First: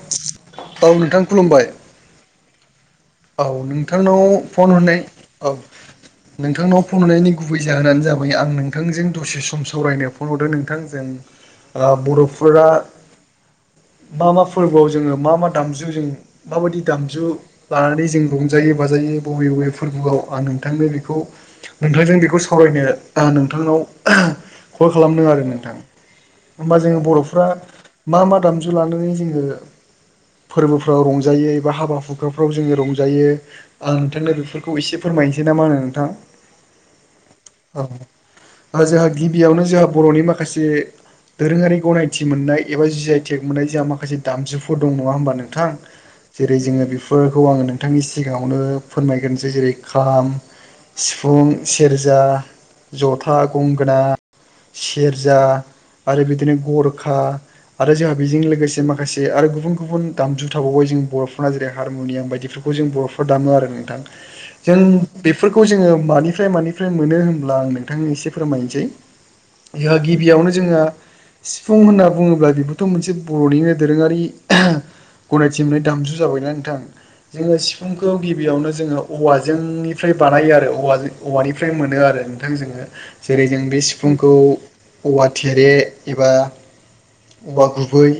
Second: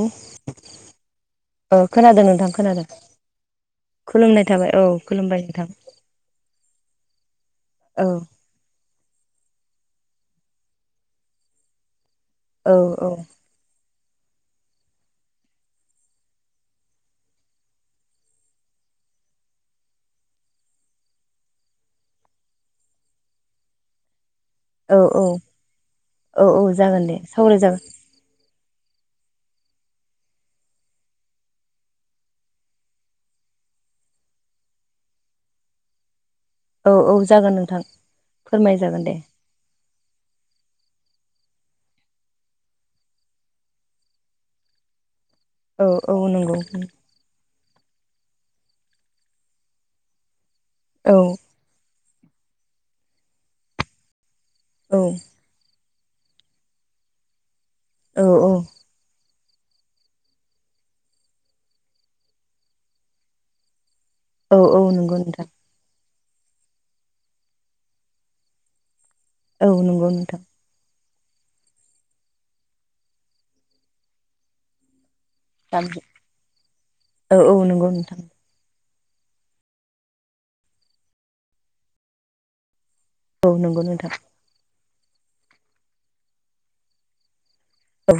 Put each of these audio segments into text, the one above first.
औ औ नोंथां खुलुमबाय ओ खोनादो नोंथां खोनादों। औ नोंथांनाव खुलुमनाय थाबाय फन औ हरनाय खुलुमबाय औ। नोंथां नोंथांनाव फन हरनायनि गुबै जाहोनानो औ जाबाय आं नों थांजों दसे सम सावरायनो फन हरदों। नोंथां जों बर'फ फोरा औ औ मा मा फोरबोआव जोङो मा मा दामजु जों माबादि दामजु लानानै जों रंजायोो बाजायो बबे बबे फोरबोआव आं नोंथांनो बेखौ नोंथांजों बेखौ सावरायनो नोंथांनाव कल औ औ खालामदों आरो नोंथां। औ औ होमबा जों जागोन दे बर'फ्रा सावरायजागोन मा मा दामजु लानानै जोङो फोरबोफ्राव रंजायो एबा हाबा हुखाफ्राव जोङो रंजायो। आं नोंथांनो बेफोरखौ एसे फोरमायनोसै ना मा होनो नोंथां? औ औ जागोन नोंथां औ फोरमाय जोंहा जागोन दे। गिबियावनो जोंहा बर'नि माखासे दोरोङारि गनायथि मोननाय एबा जि आइ टेक मोननाय जोंहा माखासे दामजुफोर दं नङा होमबा नोंथां? औ औ जेरै नंगौ जोङो बि फोरखौ आङो नोंथांनि सिगाङावनो फोरमायग्रोनोसै। जेरै खाम, औ सिफुं सेरजा, जथा, गंगोना, औ सेरजा आरो बिदिनो गरखा आरो जोंहा बेजों औ लोगोसे माखासे आरो गुबुन गुबुन दामजु थाबावबाय जों बर'फना जेरै हारमुनियाम बायदिफोरखौ जों बर'फ्रा दामो आरो नोंथां। औ जों औ नंगौ नोंथां बेफोरखौ जोङो मानिफ्राय मानि फ्राय मोनो होनब्ला आं नोंथांनि एसे फोरमायनोसै। औ नंगौ नोंथां गिबियावनो जोंहा सिफुं होनना बुङोब्ला बेबोथ' मोनसे बर'निनो दोरोङारि गनायथिनाय दामजु जाबायना नोंथां। औ औ जोङो नंगौ सिफुंखौ नोंथां गिबियावनो जोङो औवाजोंनिफ्राय बानायो आरो औवाजों औवानिफ्राय मोनो आरो नोंथां जोंङो। जेरै औ जों बे नंगौ नोंथां सिफुंखौ औवा थेरे एबा औवा गुब बै औ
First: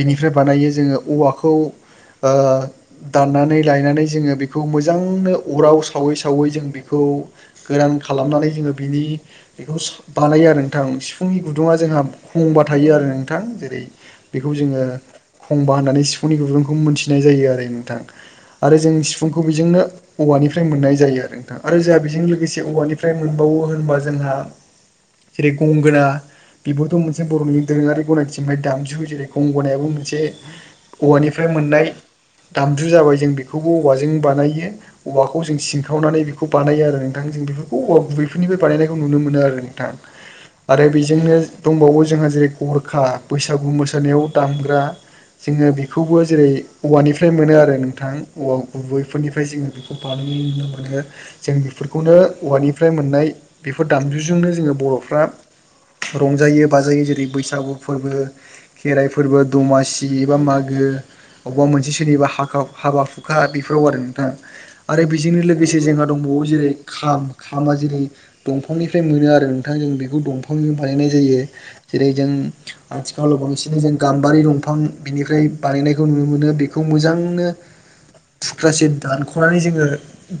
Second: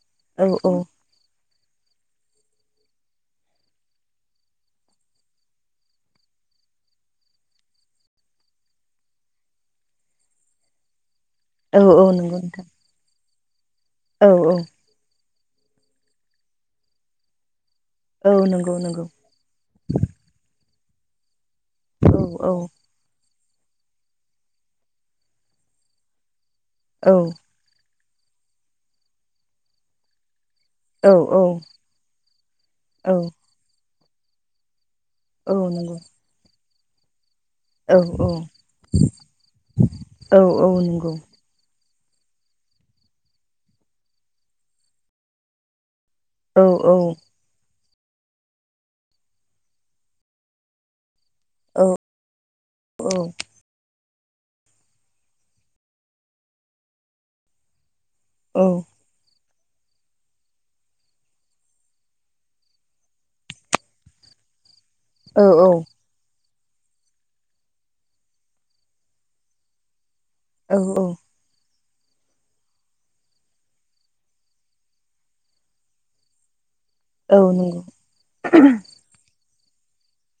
बिनिफ्राय औ बानायो औ जोङो औवाखौ ओ दाननानै लायनानै जोङो बेखौ मोजांनो अराव सावै सावै जों बेखौ गोरान खालामनानै जोङो बिनि बेखौ बानायो आरो नोंथां। सिफुंनि गुदुङा औ औ जोंहा नंगौ खंबा नोंथां थायो आरो नोंथां जेरै औ औ बेखौ जोङो खंबा होननानै सिफुंनि गुदुंखौ मोनथिनाय जायो आरो नोंथां औ नंगौ आरो जों नंगौ सि फुंखौ बेजोंनो औवानिफ्राय मोननाय जायो आरो नोंथां आरो जोंहा औ बेजों औ लोगोसे औवानि फ्राय मोनबावो होनबा जोंहा जेरै गंगोना बेबोथ' औ मोनसे बर'नि दोरोङारि गनायथिनिफ्राय दामजु जेरै गंगनायाबो मोनसे औ औवानिफ्राय मोननाय दामजु औ जाबाय जों बेखौबो औवाजों बानायो। औवाखौ जों औ नंगौ सिनखावनानै बेखौ बानायो आरो नोंथां जों बेखौ औवा औ गुबै फोरनिफ्राय औ बानायनायखौ नुनो मोनो आरो नोंथां औ आरो नंगौ बेजोंनो दंबावो जोंहा जेरै गरखा बैसागु मोसानायाव दामग्रा जोङो बेखौबो जेरै औ औ औवानिफ्राय मोनो आरो नोंथां। औवा गुबैफोरनिफ्राय जोङो बेखौ बानायनायन नुनो मोनो। जों बेफोरखौनो औवानिफ्राय औ औ मोननाय बेफोर दामजुजोंनो जोङो बर'फ्रा रंजायो बाजायो जेरै बैसागु फोरबो औ। खेराइ फोरबो दमासि एबा मागो अबेबा मोनसे सोरनिबा हाख हाबा हुखा बेफोराव आरो नोंथां आरो बेजोंनो औ लोगोसे जोंङो दंबाव जेरै खाम खामा जेरै दंफांनिफ्राय मोनो आरो नोंथां जों बेखौ दंफां औ बानायनाय जायो जेरै जों आथिखालाव बांसिनै जों गाम्बारि दंफां बिनिफ्राय बानायनायखौ नुनो मोनो बे बेखौ औ मोजांनो नंगौ थुख्रासेेर दानख'नानै जोङो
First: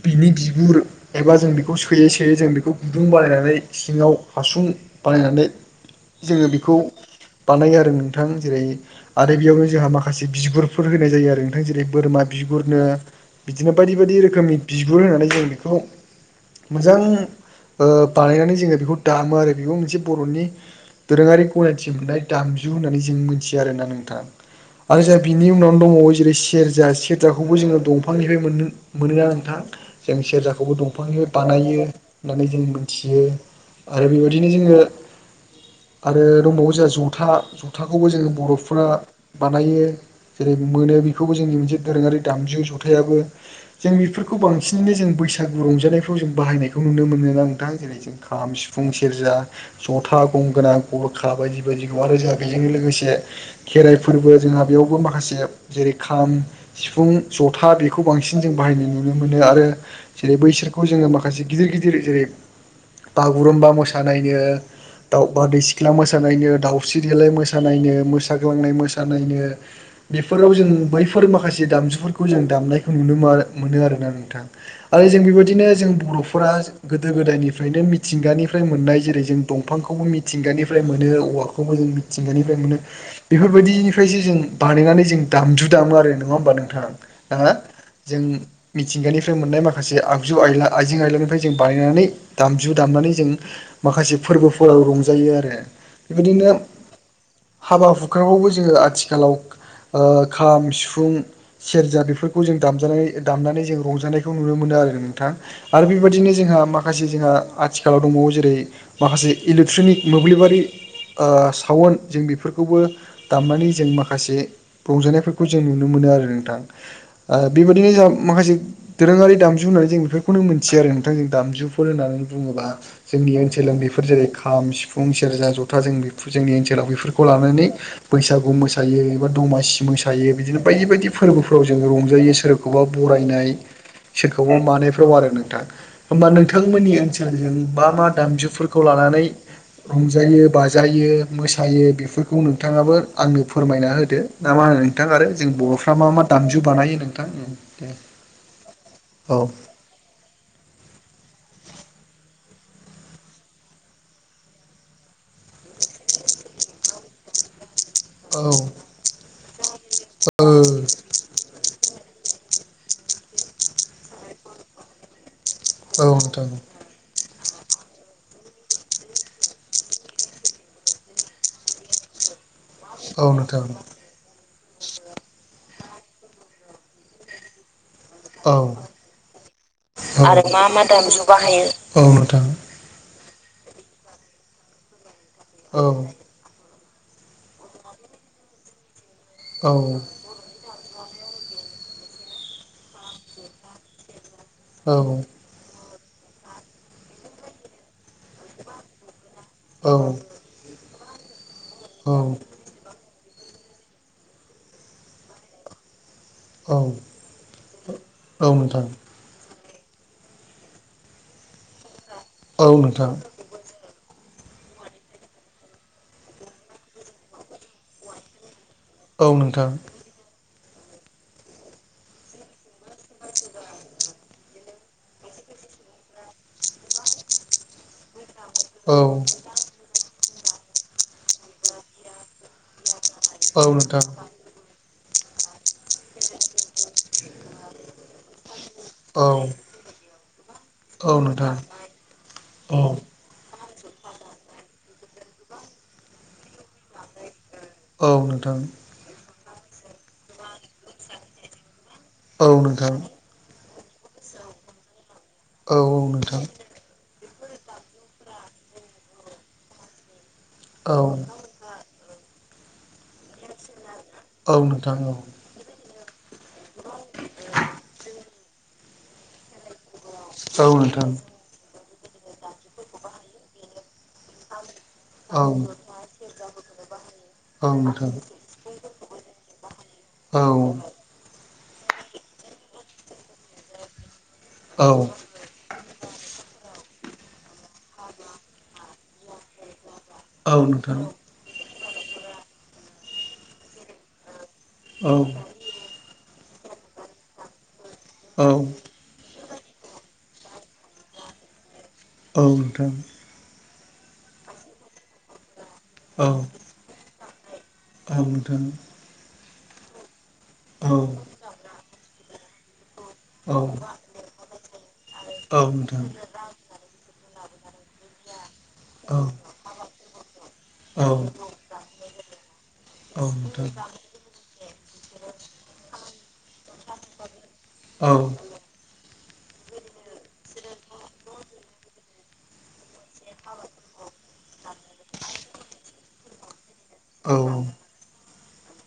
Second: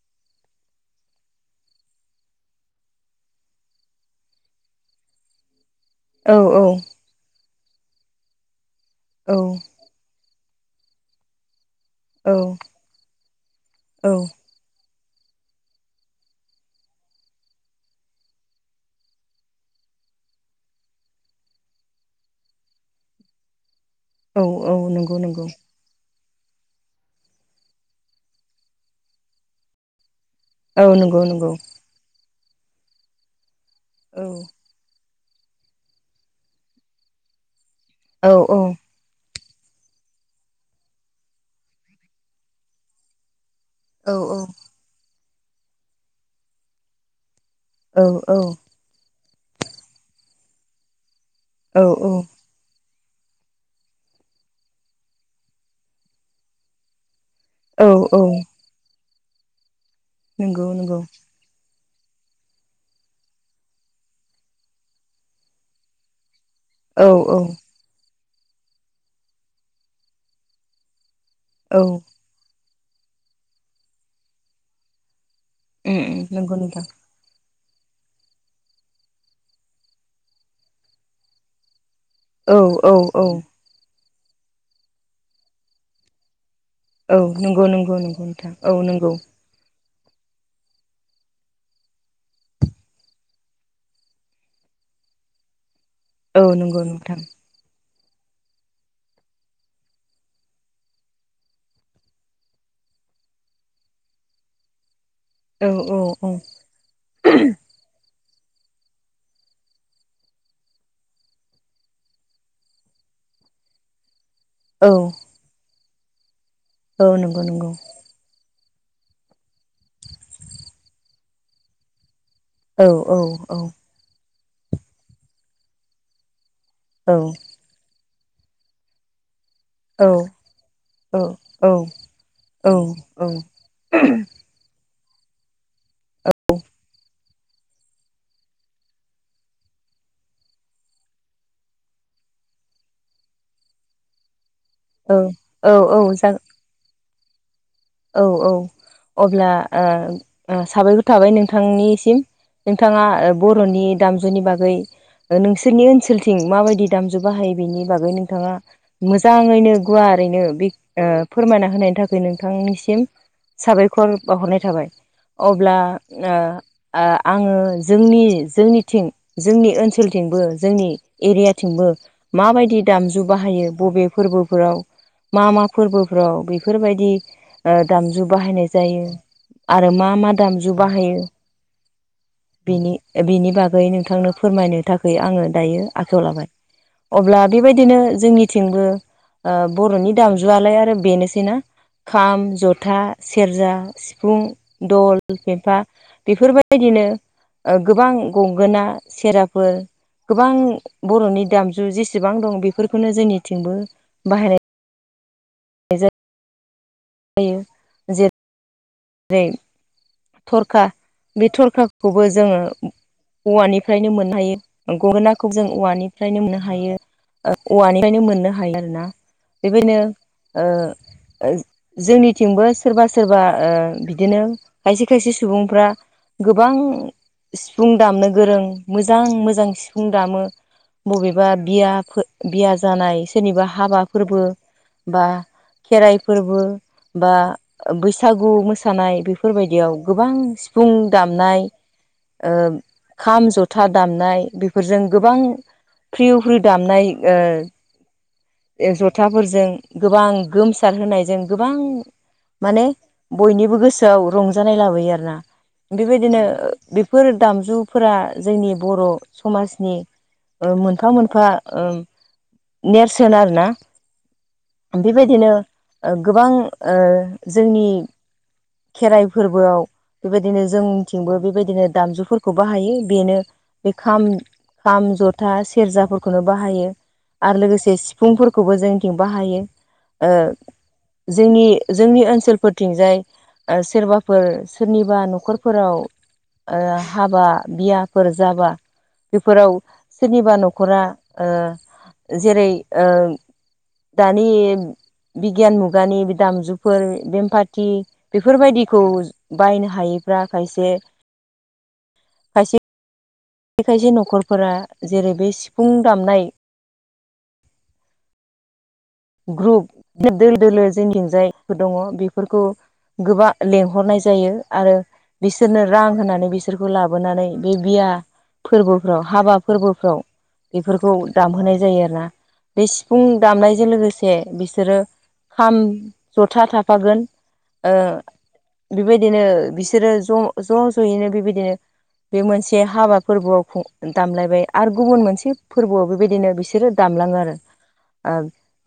बिनि बिगुर एबा जों बेखौ सोयै सोयै जों बेखौ गुदुं बानायनानै सिङाव हासुं बानाय नानै औ जोङो बेखौ बानायो आरो नोंथां जेरै औ आरो बेयावनो जोंहा माखासे माखासे बिगुरफोर होनाय जायो आरो नोंथां जेरै बोरमा बिगुरनो बिदिनो बायदि औ बायदि रोखोमनि बिगुर होनानै जों बेखौ मोजां ओ बानायनानै जोङो बेखौ दामो आरो बेबो मोनसे बर'नि दोरोङारि गनायथि मोननाय दामजु होननानै जों मिथियो आरोना नोंथां। औ औ आरो नंगौ जाय नंगौ बिनि उनाव दंबावो जेरै सेरजा सेरजाखौबो जोङो दंफांनिफ्राय मोनो मोनोना नोंथां जों सेरजाखौ बेखौबो औ नंगौ दंफांनि नंगौ बानायो होननानै जों मोनथियो। आरो औ बेबायदिनो जोङो आरो दंबावो जोंहा जथा खथाखौबो औ जोंङो औ बर'फ्रा बानायो जेरै मोनो बेखौबो जोंनि मोनसे दोरोङारि दामजु जथायाबो जों औ बेफोरखौ बांसिनैनो जों बैसागु रंजानायफ्राव जों बाहायनायखौ नुनो मोनो ना नोंथां जेरै जों औ खाम सिफुं फुं सेरजा जथा गंगोना गरखा बायदि औ बायदिखौ आरो जों बेजोंनो लोगोसे खेराइ फोरबो जोंहा बेयावबो माखासे जेरै खाम सिफुं जथा औ बेखौ औ बांसिन जों बाहायनाय नुनो मोनो आरो जेरै नंगौ बैसोरखौ नंगौ जोङो माखासे गिदिर गिदिर जेरै बागुरुम्बा मोसानायनो दाउ बारदै सिख्ला मोसानायनो दाउ औ सिरिलाय औ मोसानायनो मोसाग्लांनाय मोसानायनो बेफोराव जों बैफोर माखासे औ दामजुफोरखौ जों दामनायखौ मोन मोनो आरोना नोंथां आरो जों बेबायदिनो जों उम उम बर'फोरा नंगौ जों नोंथां गोद गोदो गोदायनिफ्रायनो मिथिंगानिफ्राय मोननाय जेरै जों दंफांखौबो मिथिंगानिफ्राय मोनो औवा खौ जों औ मिथिंगानिफाय मोनो औ औ बेफोरबायदि फ्रायसो जों बानायनानै जों दामजु दामो आरो नङा होमबा नोंथां? औ आ नंगौ नंगौ जों नंगौ नोंथां औ नंगौ मिथिंगानिफ्राय मोननाय माखा माखासे आगजु आइला आइजें आयलानिफ्राय जों बानायनानै दामजु दामनानै जों माखासे फोरबोफोराव रंजायो आरो। औ बिबदिनो नंगौ नोंथां हाबा हुखाखौबो जोङो आथिखालाव। खाम सिफुं सेरजा बेफोरखौ जों दामजानाय दामनानै जों रंजानायखौ नुनो मोनो आरो नोंथां। औ आरो औ औ बेबायदिनो जोंहा माखासे जोंहा आथिखालाव दंबावो जेरै माखासे इलेक्ट्रनिक मोब्लिबारि ओ सावन जों बेफोरखौबो दामनानै जों माखासे औ रंजानायफोरखौ खौ जों नुनो मोनो आरो नोंथां। औ नंगौ ओ नंगौ बेबायाददिनो जा माखासे दोरोङारि दामजु होननानै जों बेफोरखौनो मोनथियो आरो नोंथां ज दामजुफोर होननानै बुङोब्ला औ औ जोंनि औ ओनसोलाव बे बेफोर जेरै खाम सिफुं सेरजा जथा जों बे जोंनि ओनसोलाव औ बेफोरखौ लानानै बैसागु मोसायो एबा दमासि औ मोसायो बिदिनो बायदि बायदि फोरबोफ्राव जोङो रंजायो सोरखौबा औ बरायनाय मानायाव आरो नोंथां हबा नोंथांमोननि ओन मा मा दामजुफोरखौ लानानै रंजायो बाजायो मोसायो बेफोरखौ नोंथाङाबो आंनो फोरमायना होदो ना मा होनो नोंथां आरो जों औ बर'फ्रा औ मा मा जागोन दामजु बानायो नोंथां? दे औ औ औ अब्ला ओ ओ साबायखर थाबाय नोंथांनिसिम। नोंथाङा बर'नि दामजुनि बागै नोंसोरनि ओनसोलथिं माबायदि दामजु बाहायो बेनि बागै औ नोंथाङा मोजाङैनो गुवारैनो ओ बे फोरमायना होनायनि थाखाय नोंथांनि सिम साबायखर बावहरनाय थाबाय अब्ला औ ओं नोंथां आङो जोंनि जोंनिथिं जोंनि ओनसोलथिंबो जोंनि एरियाथिंबो माबायदि औ दामजु नोंथां बाहायो बबे फोरबोफोराव मा मा फोरबोफ्राव बेफोरबायदि दामजु औ बाहायनाय जायो आरो मा औ मा नोंथां औ दामजु औ बाहायो बेनि बिनि बागै नोंथांनो फोरमायनो थाखाय आङो दायो आखायाव लाबाय। अब्ला बेबायदिनो जोंनिथिंबो बर'नि दामजुआलाय आरो बेनोसैनाा खाम जथा सेरजा सिफुं दल फेफा बेफोरबायदिनो गोबां गंगोना सेरजा गोबां बर'नि दामजु औ जेसेबां दं बे बेफोरखौनो जोंनिथिंबो बाह जा औ। जायो। औ नोंथां। जेरै थरखा बे थरखाखौबो जोङो औ नोंथां औवानिफ्रायनो मोननो हायो गगोनाखौ जों औवानिफ्रायनो मोननो हायो। औवानिफ्रायनो मोननो हायो आरो ना औ नोंथां बेबायदिनो जोंनिथिंबो सोरबा सोरबा बिदिनो खायसे खायसे सुबुंफ्रा गोबां सिफुं दामनो गोरों औ मोजां मोजां सिु सिफुं दामो बबेबा बिया बिया जानाय औ सोरनिबा हाबा नोंथां फोरबो बा खेराइ फोरबो बा बैसागु औ नोंथां औ मोसानाय बेफोरबायदियाव गोबां सि सिफुं औ नोंथां दामनाय ओं खाम जथा दामनाय बेफोरजों गोबां फ्रिउ फ्रिउ दामनाय औ नोंथां। जथाफोरजों गोबां गोमसारहोनायजों गोबां माने बयनिबो गोसोआव रंजानाय लाबोयो आरोना औ बेबायदिनो नोंथां बेफोर दामजुफोरा जोंनि बर' समाजनि ओ औ मोनफा मोनफा ओम नेरसोन आरो ना। औ नोंथां औ। ओ गोबां ओ जोंनि खेराइ फोरबोआव बेबायदिनो औ नोंथां जोंथिंबो बेबायदिनो दामजुफोर खौ बाहायो बेनो बे खाम खाम औ जथा सेरजाफोरखौनो बाहायो। आरो औ लोगोसे नोंथां सिफुंफोरखौबो जोंथिं बाहायो। ओ औ। जोंनि जोंनि ओनसोलफोरथिंजाय ओ सोरबा फोर औ सोरनिबा न'खरफोराव ओ हाबा बियाफोर जाबा बेफोराव औ सोरनिबा नोंथां न'खरा ओ जेरै ओ दानि औ बिगियान मुगानि बे दामजुफोर बेमफाथि औ बेफोरबायदि खौ बायनो हायैफ्रा खायसे औ खायसे नोंथां। खायसे न'खरफोरा जेरै बे सिफुं औ दामनाय औ नोंथां। ग्रुप [unintelligible] दोल दोलो औ जोंथिंजायफोर दङ' बेफोरखौ गोबा औ लेंहरनाय जायो आरो औ नोंथां औ नोंथां औ नोंथां औ नोंथां औ नोंथां औ नोंथां औ नोंथां औ नोंथां बिसोरनो रां औ होनानै बिस् सोरखौ लाबोनानै बे बिया फोरबोफ्राव औ हाबा फोरबोफ्राव औ नोंथां बेफोरखौ दामहोनाय जायो आरो ना। बे सिफुं दामनायजों लोगो से बिसोरो खाम जथा थाफागोन ओ बिबायदिनो बिसोरो ज' ज' ज'यैनो बिबायदिनो बे मोनसे हाबा फोरबोआव खु दामलायबाय आरो गुबुन मोनसे फोरबोआव बेबायदिनो बिसोरो दामलाङो आरो। ओ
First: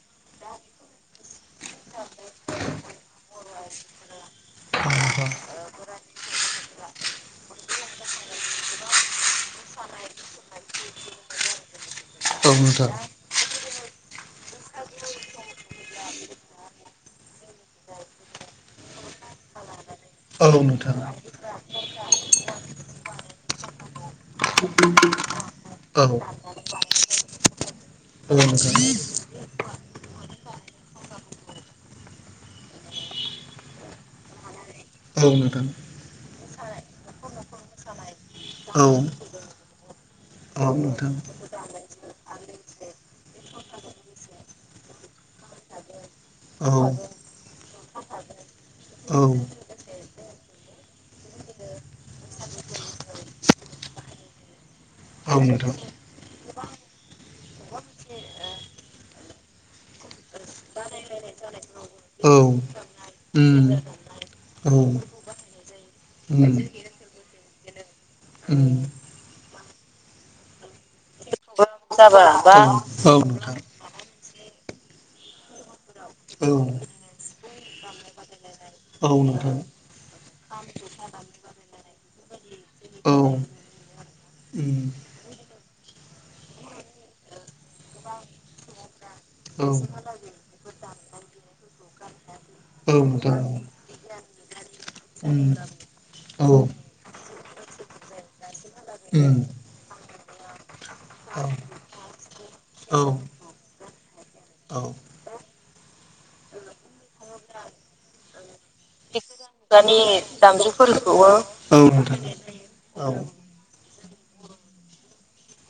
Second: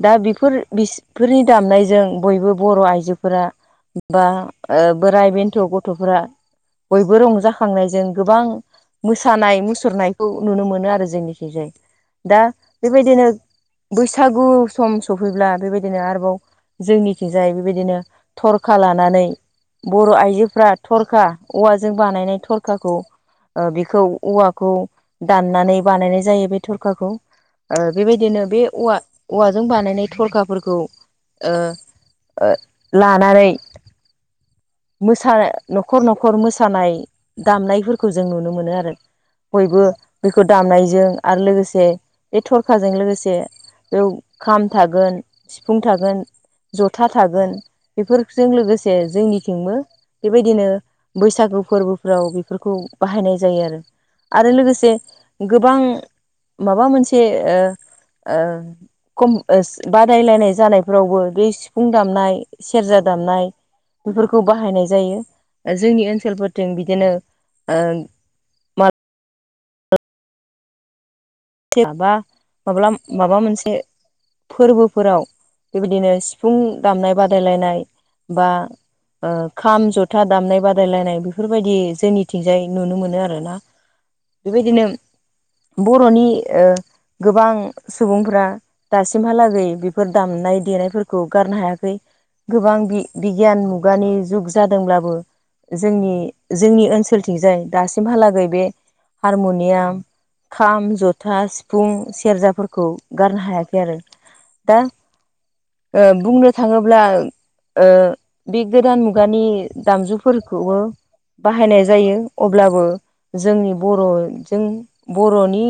दा बिफोर बिस फोरनि दामनायजों बयबो बर' आइजोफोरा बा ओ बोराइ बेन्थ' गथ'फोरा बयबो रंजाखांनायजों गोबां मोसानाय मुसुरनायखौ नुनो मोनो आरो जोंनिखिजाय। दा बेबायदिनो बैसागु सम सौफैब्ला बेबायदिनो आरोबाव जोंनिथिंजाय बेबायदिनो थरखा लानानै बर' आइजोफ्रा थरखा औवाजों बानायनाय थरखाखौ ओ बेखौ औवाखौ दाननानै बानायनाय जायो बे थरखाखौ ओ बेबायदिनो बे औवा औवाजों बानायनाय थरखाफोरखौ ओ ओ लानानै मोसा न'खर न'खर मोसानाय दामनायफोर खौ जों नुनो मोनो आरो। बयबो बेखौ दामनायजों आरो लोगोसे ए थरखाजों लोगोसे एव खाम थागोन सिफुं थागोन जथा थागोन बेफोरजों लोगोसे जोंनिथिंबो बेबायदिनो बैसागु फोरबोफ्राव बेफोरखौ बाहायनाय जायो आरो। आरो लोगोसे गोबां माबा मोनसे ओ ओ खम ओस बादायलायनाय जानायफ्रावबो बे सिफुं दामनाय सेरजा दामनाय बेफोरखौ औ उम बाहायनाय औ जायो ओ जोंनि ओनसोलफोरथिं बिदिनो ओ उम। माबा बा माब्ला माबा मोनसे फोरबोफोराव बेबायदिनो सिफुं दामनाय बादायलायनाय बा औ ओ नोंथां खाम जथा दामनाय बादायलायनाय बिफोरबायदि जोंनिथिंजाय नुनो औ नोंथां औ मोनो आरो ना। उम बेबायदिनो बर'नि ओ गोबां सुबुंफ्रा दासिमहालागै औ बेफोर दामनाय देनायफोरखौ गारनो हायाखै गोबां औ नोंथां बि-बिगियान मुगानि जुग जादोंब्लाबो उम जोंनि औ जोंनि ओनसोलथिंजाय दासिमहालागै बे हारमुनियाम खाम जथ था सिफुं सेरजाफोरखौ उम औ गारनो हायाखै आरो औ दा ओ बुंनो थाङोब्ला ओ बे गोदान मुगानि दानि दामजुफोरखौबो दामजुफोरखौबो औ बाहायनाय जायो नोंथां अब्लाबो औ जोंनि बर'जों बर'नि,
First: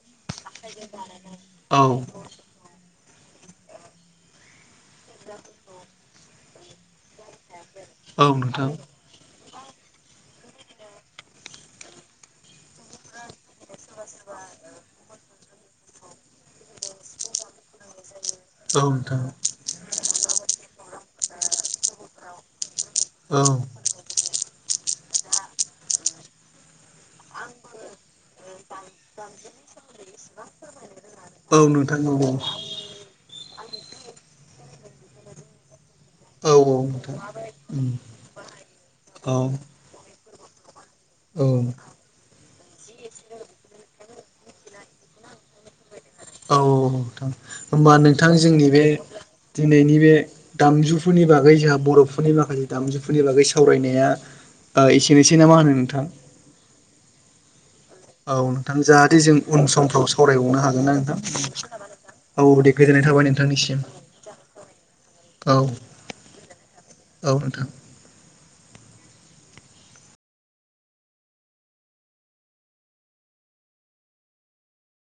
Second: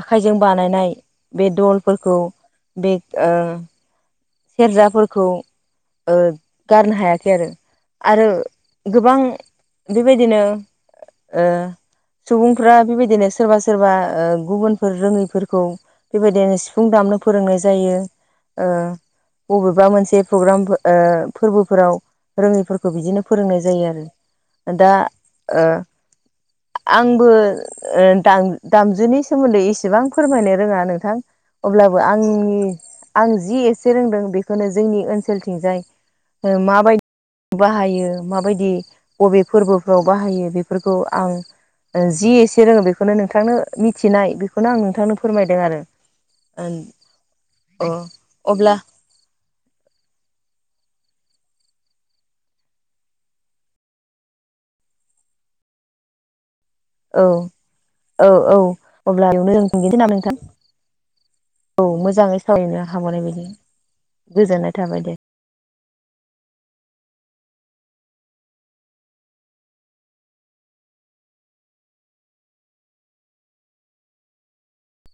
आखाइजों बानायनाय बे औ दलफोरखौ बे ओ सेरजाफोरखौ ओ गारनो हायाखै आरो आरो नोंथां गोबां बेबायदिनो ओ सुबुंफ्रा बेबायदिनो सोरबा सोरबा ओ गुबुनफोर रोङैफोरखौ। बेबायदिनो सिफुं दामनो फोरोंनाय जायो ओ औ नोंथां अबेबा मोनसे प्रग्राम ओ फोरबोफोराव रोङैफोरखौ बिदिनो औ फोरोंनाय जायो आरो दा ओ आंबो ओ दाम दामजुनि सोमोन्दै एसेबां फोरमायनो रोङा नोंथां। औ अब्लाबो नोंथां औ आंनि आं जि एसे रोंदों बेखौनो जोंनि ओनसोलथिंजाय। औ ओ औ माबायदि नोंथां। उम बाहायो माबायदि बबे फोरबोफ्राव बाहायो बेफोरखौ आं औ औ जि एसे रोङो बेखौनो नोंथांनो मिथिनाय बेखौनो आं नोंथांनो फोरमायदों आरो औ अ नोंथां होमबा नोंथां जोंनि अब्ला बे दिनैनि बे दामजुफोरनि बागै जोंहा बर'फोरनि माखासे दामजुफोरनि बागै सावरायनाया ओ एसेनोसै नामा होनो नोंथां। औ औ औ नोंथां जाहाथे अब्ला जों उन बेयावनो थुंगेनिसै समफ्राव नामा नोंथां सावरायबावनो हागोन ना नोंथां औ मोज मोजाङै औ दे सावैनो गोजोननाय हाबावाय थाबाय बायदि नोंथांनिसिम गोजोननाय थाबाय दे औ औ नोंथां